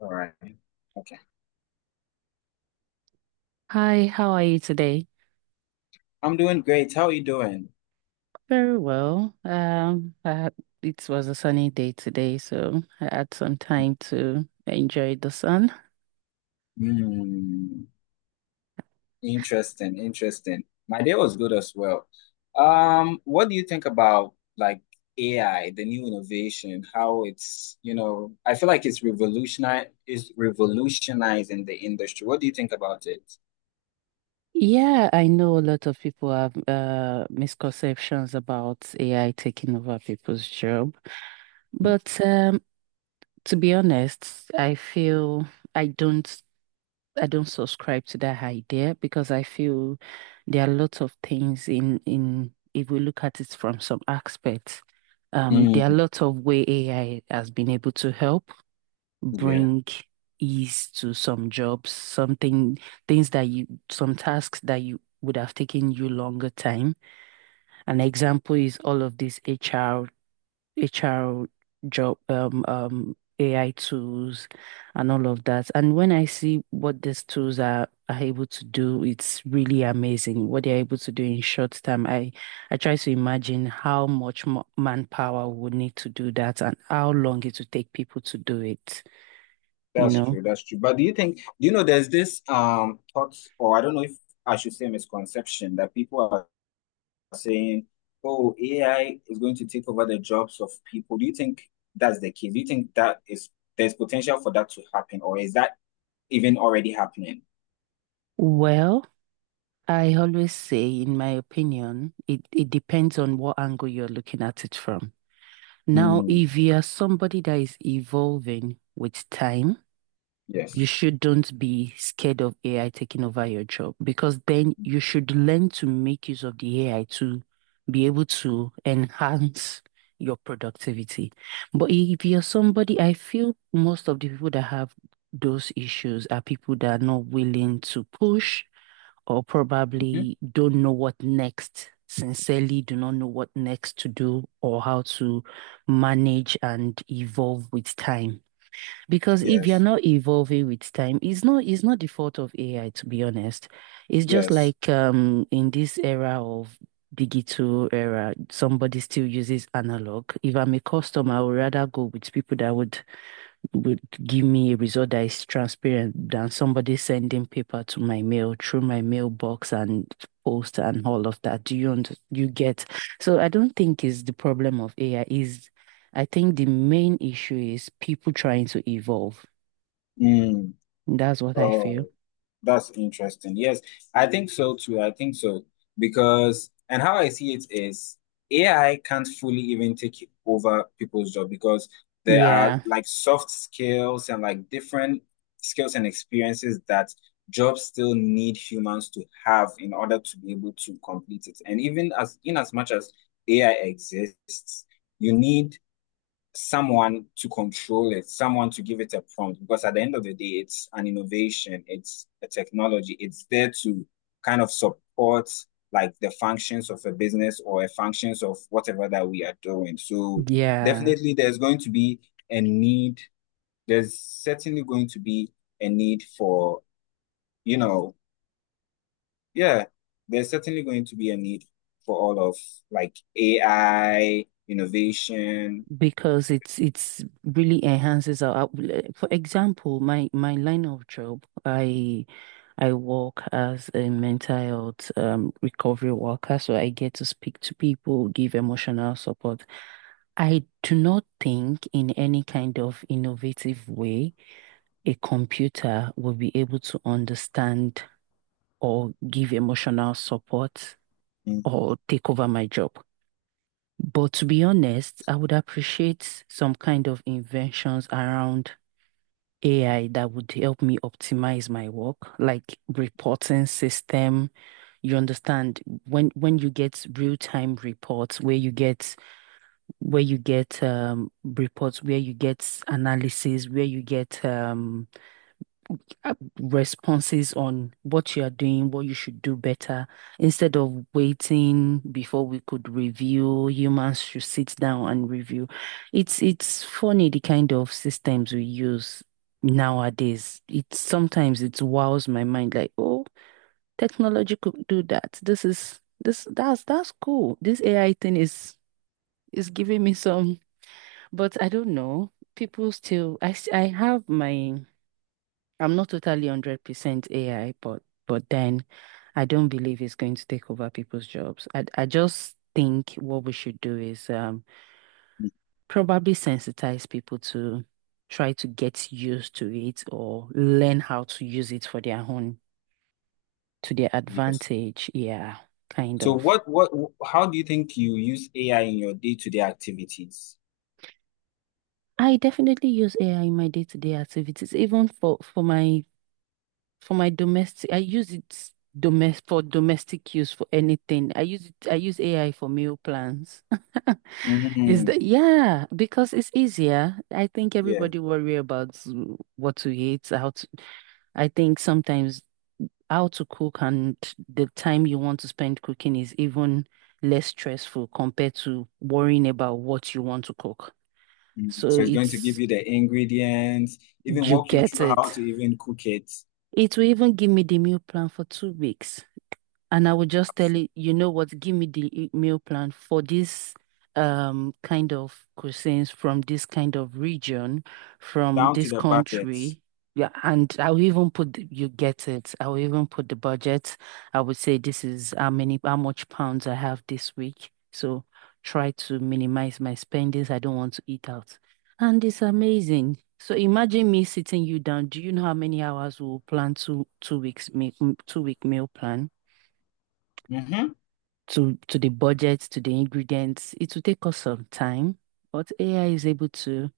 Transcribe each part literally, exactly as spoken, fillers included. All right. Okay. Hi, how are you today? I'm doing great. How are you doing? Very well. Um, I had- it was a sunny day today, so I had some time to enjoy the sun. Hmm. Interesting. Interesting. My day was good as well. Um, what do you think about like A I, the new innovation, how it's, you know, I feel like it's revolutionize is revolutionizing the industry. What do you think about it? Yeah, I know a lot of people have uh, misconceptions about A I taking over people's job, but um, to be honest, I feel I don't. I don't subscribe to that idea because I feel there are lots of things in in if we look at it from some aspects, um, Mm, there are lots of way A I has been able to help yeah, bring ease to some jobs, something things that you some tasks that you would have taken you longer time. An example is all of this H R H R job, um, um, A I tools and all of that. And when I see what these tools are, are able to do, it's really amazing what they're able to do in short time. I, I try to imagine how much mo- manpower would need to do that and how long it would take people to do it, you that's know? true. That's true. But do you think, do you know, there's this um thoughts, or I don't know if I should say misconception that people saying, oh, A I is going to take over the jobs of people. Do you think that's the case? Do you think that is there's potential for that to happen, or is that even already happening? Well, I always say, in my opinion, it, it depends on what angle you're looking at it from. Now, Mm, if you are somebody that is evolving with time, you yes. shouldn't be scared of A I taking over your job because then you should learn to make use of the A I to be able to enhance your productivity. But if you're somebody, I feel most of the people that have those issues are people that are not willing to push or Mhm. probably don't know what next, sincerely do not know what next to do or how to manage and evolve with time. Because if you're Yes. not evolving with time, it's not it's not the fault of A I, to be honest. It's just Yes. like um in this era of digital era, somebody still uses analog. If I'm a customer, I would rather go with people that would would give me a result that is transparent than somebody sending paper to my mail through my mailbox and post and all of that. Do you und- you get? So I don't think it's the problem of A I is I think the main issue is people trying to evolve. Mm. That's what I feel. Oh. That's interesting. Yes, I think so too. I think so because, and how I see it is A I can't fully even take over people's job because there are Yeah. like soft skills and like different skills and experiences that jobs still need humans to have in order to be able to complete it. And even as in as much as A I exists, you need someone to control it, someone to give it a prompt. Because at the end of the day, it's an innovation, it's a technology, it's there to kind of support like the functions of a business or a functions of whatever that we are doing. So Yeah, definitely there's going to be a need. There's certainly going to be a need for, you know, yeah, there's certainly going to be a need for all of like A I, innovation. because it's it's really enhances our, our- for example, my my line of job, I I work as a mental health um, recovery worker, so I get to speak to people, give emotional support. I do not think in any kind of innovative way a computer will be able to understand or give emotional support Mhm. or take over my job. But to be honest, I would appreciate some kind of inventions around A I that would help me optimize my work, like reporting system. You understand when when you get real-time reports where you get where you get um reports where you get analysis where you get um uh, responses on what you are doing, what you should do better. Instead of waiting before we could review, humans should sit down and review. It's it's funny the kind of systems we use nowadays. It sometimes it wows my mind like, oh, technology could do that. This is this that's that's cool. This A I thing is is giving me some, but I don't know. People still, I s- I have my. I'm not totally one hundred percent A I, but but then I don't believe it's going to take over people's jobs. I I just think what we should do is um probably sensitize people to try to get used to it or learn how to use it for their own to their Yes. advantage. Yeah, kind So of. what what how do you think you use A I in your day-to-day activities? I definitely use A I in my day-to-day activities, even for for my for my domestic, I use it domestic for domestic use for anything. I use it, I use A I for meal plans. Is Mhm. that yeah, because it's easier. I think Yeah. everybody worry about mm, what to eat, how to, I think sometimes how to cook and the time you want to spend cooking is even less stressful compared to worrying about what you want to cook. Mhm. So So it's going to give it's, you the ingredients, even you walk you get through how it. to even cook it, It will even give me the meal plan for two weeks. And I would just tell so it, you know what, give me the e- meal plan for this um kind of cuisines from this kind of region, from down to this the budgets. country. Yeah, and I will even put the, you get it. I will even put the budget. I would say this is how many, how much pounds I have this week. So try to minimize my spendings. I don't want to eat out. And it's amazing. So imagine me sitting you down. Do you know how many hours we'll plan two two weeks me m- two week meal plan? Mm-hmm. to to the budget, to the ingredients. It will take us some time, but A I is able to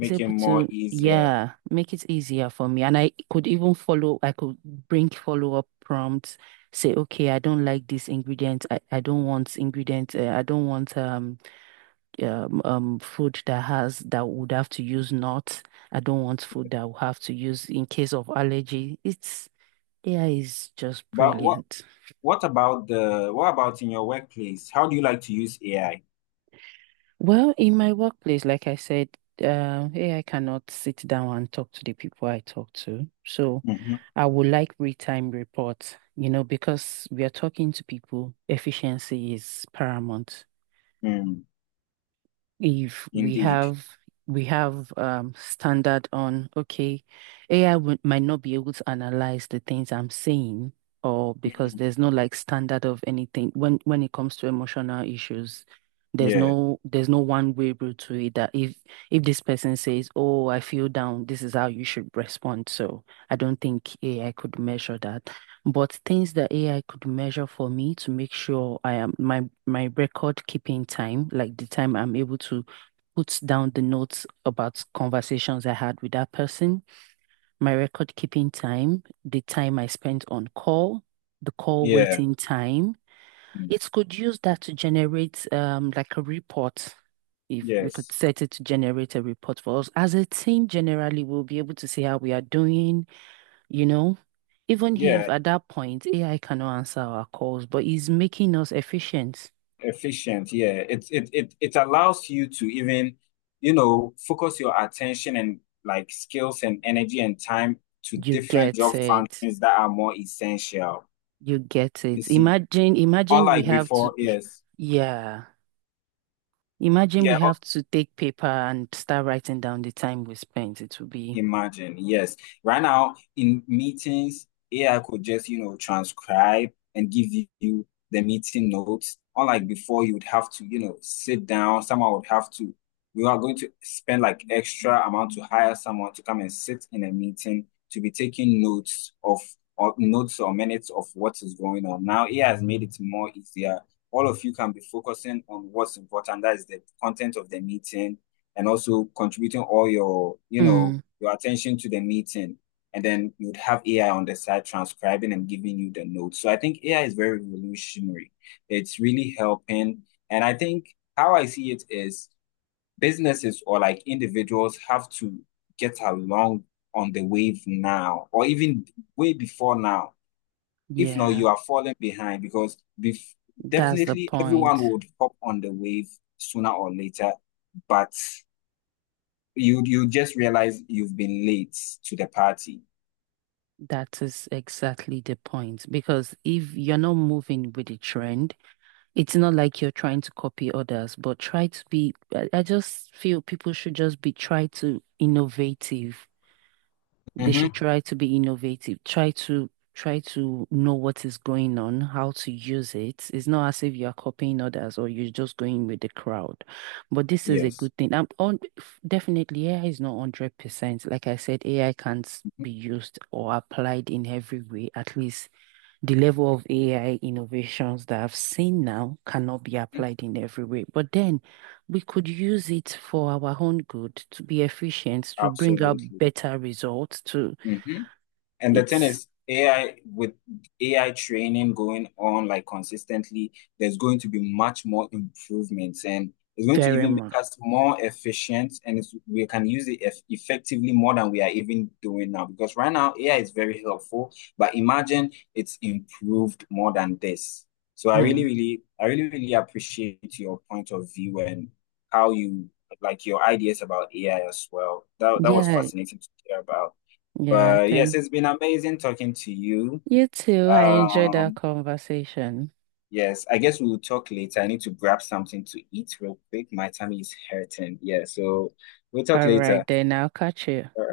is able more to easier. yeah make it easier for me. And I could even follow. I could bring follow up prompts. Say, okay, I don't like this ingredient. I, I don't want ingredient. Uh, I don't want um, um um food that has that would have to use nuts. I don't want food that will have to use in case of allergy. It's A I is just But what brilliant. what about the what about in your workplace? How do you like to use A I? Well, in my workplace, like I said, um, A I cannot sit down and talk to the people I talk to. So Mm-hmm. I would like real-time reports, you know, because we are talking to people, efficiency is paramount Mm. if we Indeed. have we have um standard on, okay, A I would, might not be able to analyze the things I'm saying or because Mhm. there's no like standard of anything when when it comes to emotional issues, there's Yeah. no there's no one way route to it, that if if this person says, oh, I feel down, this is how you should respond. So I don't think A I could measure that, but things that A I could measure for me to make sure I am, my my record keeping time, like the time I'm able to put down the notes about conversations I had with that person, my record keeping time, the time I spent on call, the call Yeah. waiting time. Mm. It could use that to generate um like a report. If we could Yes. set it to generate a report for us as a team, generally, we'll be able to see how we are doing, you know? Even if Yeah. at that point A I cannot answer our calls, but it's making us efficient. Efficient, yeah, it it it it allows you to even, you know, focus your attention and like skills and energy and time to You different get job it. functions that are more essential, You get you it. see, Imagine, imagine we unlike have before. to, Yes, yeah. Imagine we yeah. have to take paper and start writing down the time we spent. It will be, Imagine, yes. Right now in meetings, A I could just, you know, transcribe and give you the meeting notes. Unlike before, you would have to, you know, sit down. Someone would have to, we are going to spend like extra amount to hire someone to come and sit in a meeting to be taking notes of or notes or minutes of what is going on. Now, A I has made it more easier. All of you can be focusing on what's important. That is the content of the meeting and also contributing all your, you know, mm, your attention to the meeting, and then you'd have A I on the side transcribing and giving you the notes. So I think A I is very revolutionary. It's really helping. And I think how I see it is businesses or like individuals have to get along on the wave now, or even way before now. If not, yeah, you are falling behind because bef- that's the definitely everyone point. would hop on the wave sooner or later, but you you just realize you've been late to the party. That is exactly the point. Because if you're not moving with the trend, it's not like you're trying to copy others, but try to be. I, I just feel people should just be try to innovative. They Mm-hmm. should try to be innovative. Try to try to know what is going on, how to use it. It's not as if you are copying others or you're just going with the crowd. But this is a Yes. good thing. I'm on Definitely A I is not one hundred percent. Like I said, A I can't Mhm. be used or applied in every way, at least the level of A I innovations that I've seen now cannot be applied in every way. But then we could use it for our own good, to be efficient, to bring out Absolutely. better results, to Mhm. And the thing it's is, A I with A I training going on like consistently, there's going to be much more improvements and it's going to very even much. make us more efficient and it's, we can use it eff effectively more than we are even doing now. Because right now, A I is very helpful, but imagine it's improved more than this. So I really, Hmm. really, I really, really appreciate your point of view and how you like your ideas about A I as well. That, that was Yeah, fascinating to hear about. yeah, But yes, thank it's been amazing talking to you. you too. I enjoyed our Um, conversation. yes, I guess we'll talk later. I need to grab something to eat real quick. My tummy is hurting. Yeah, so we'll talk All later. right, then I'll catch you.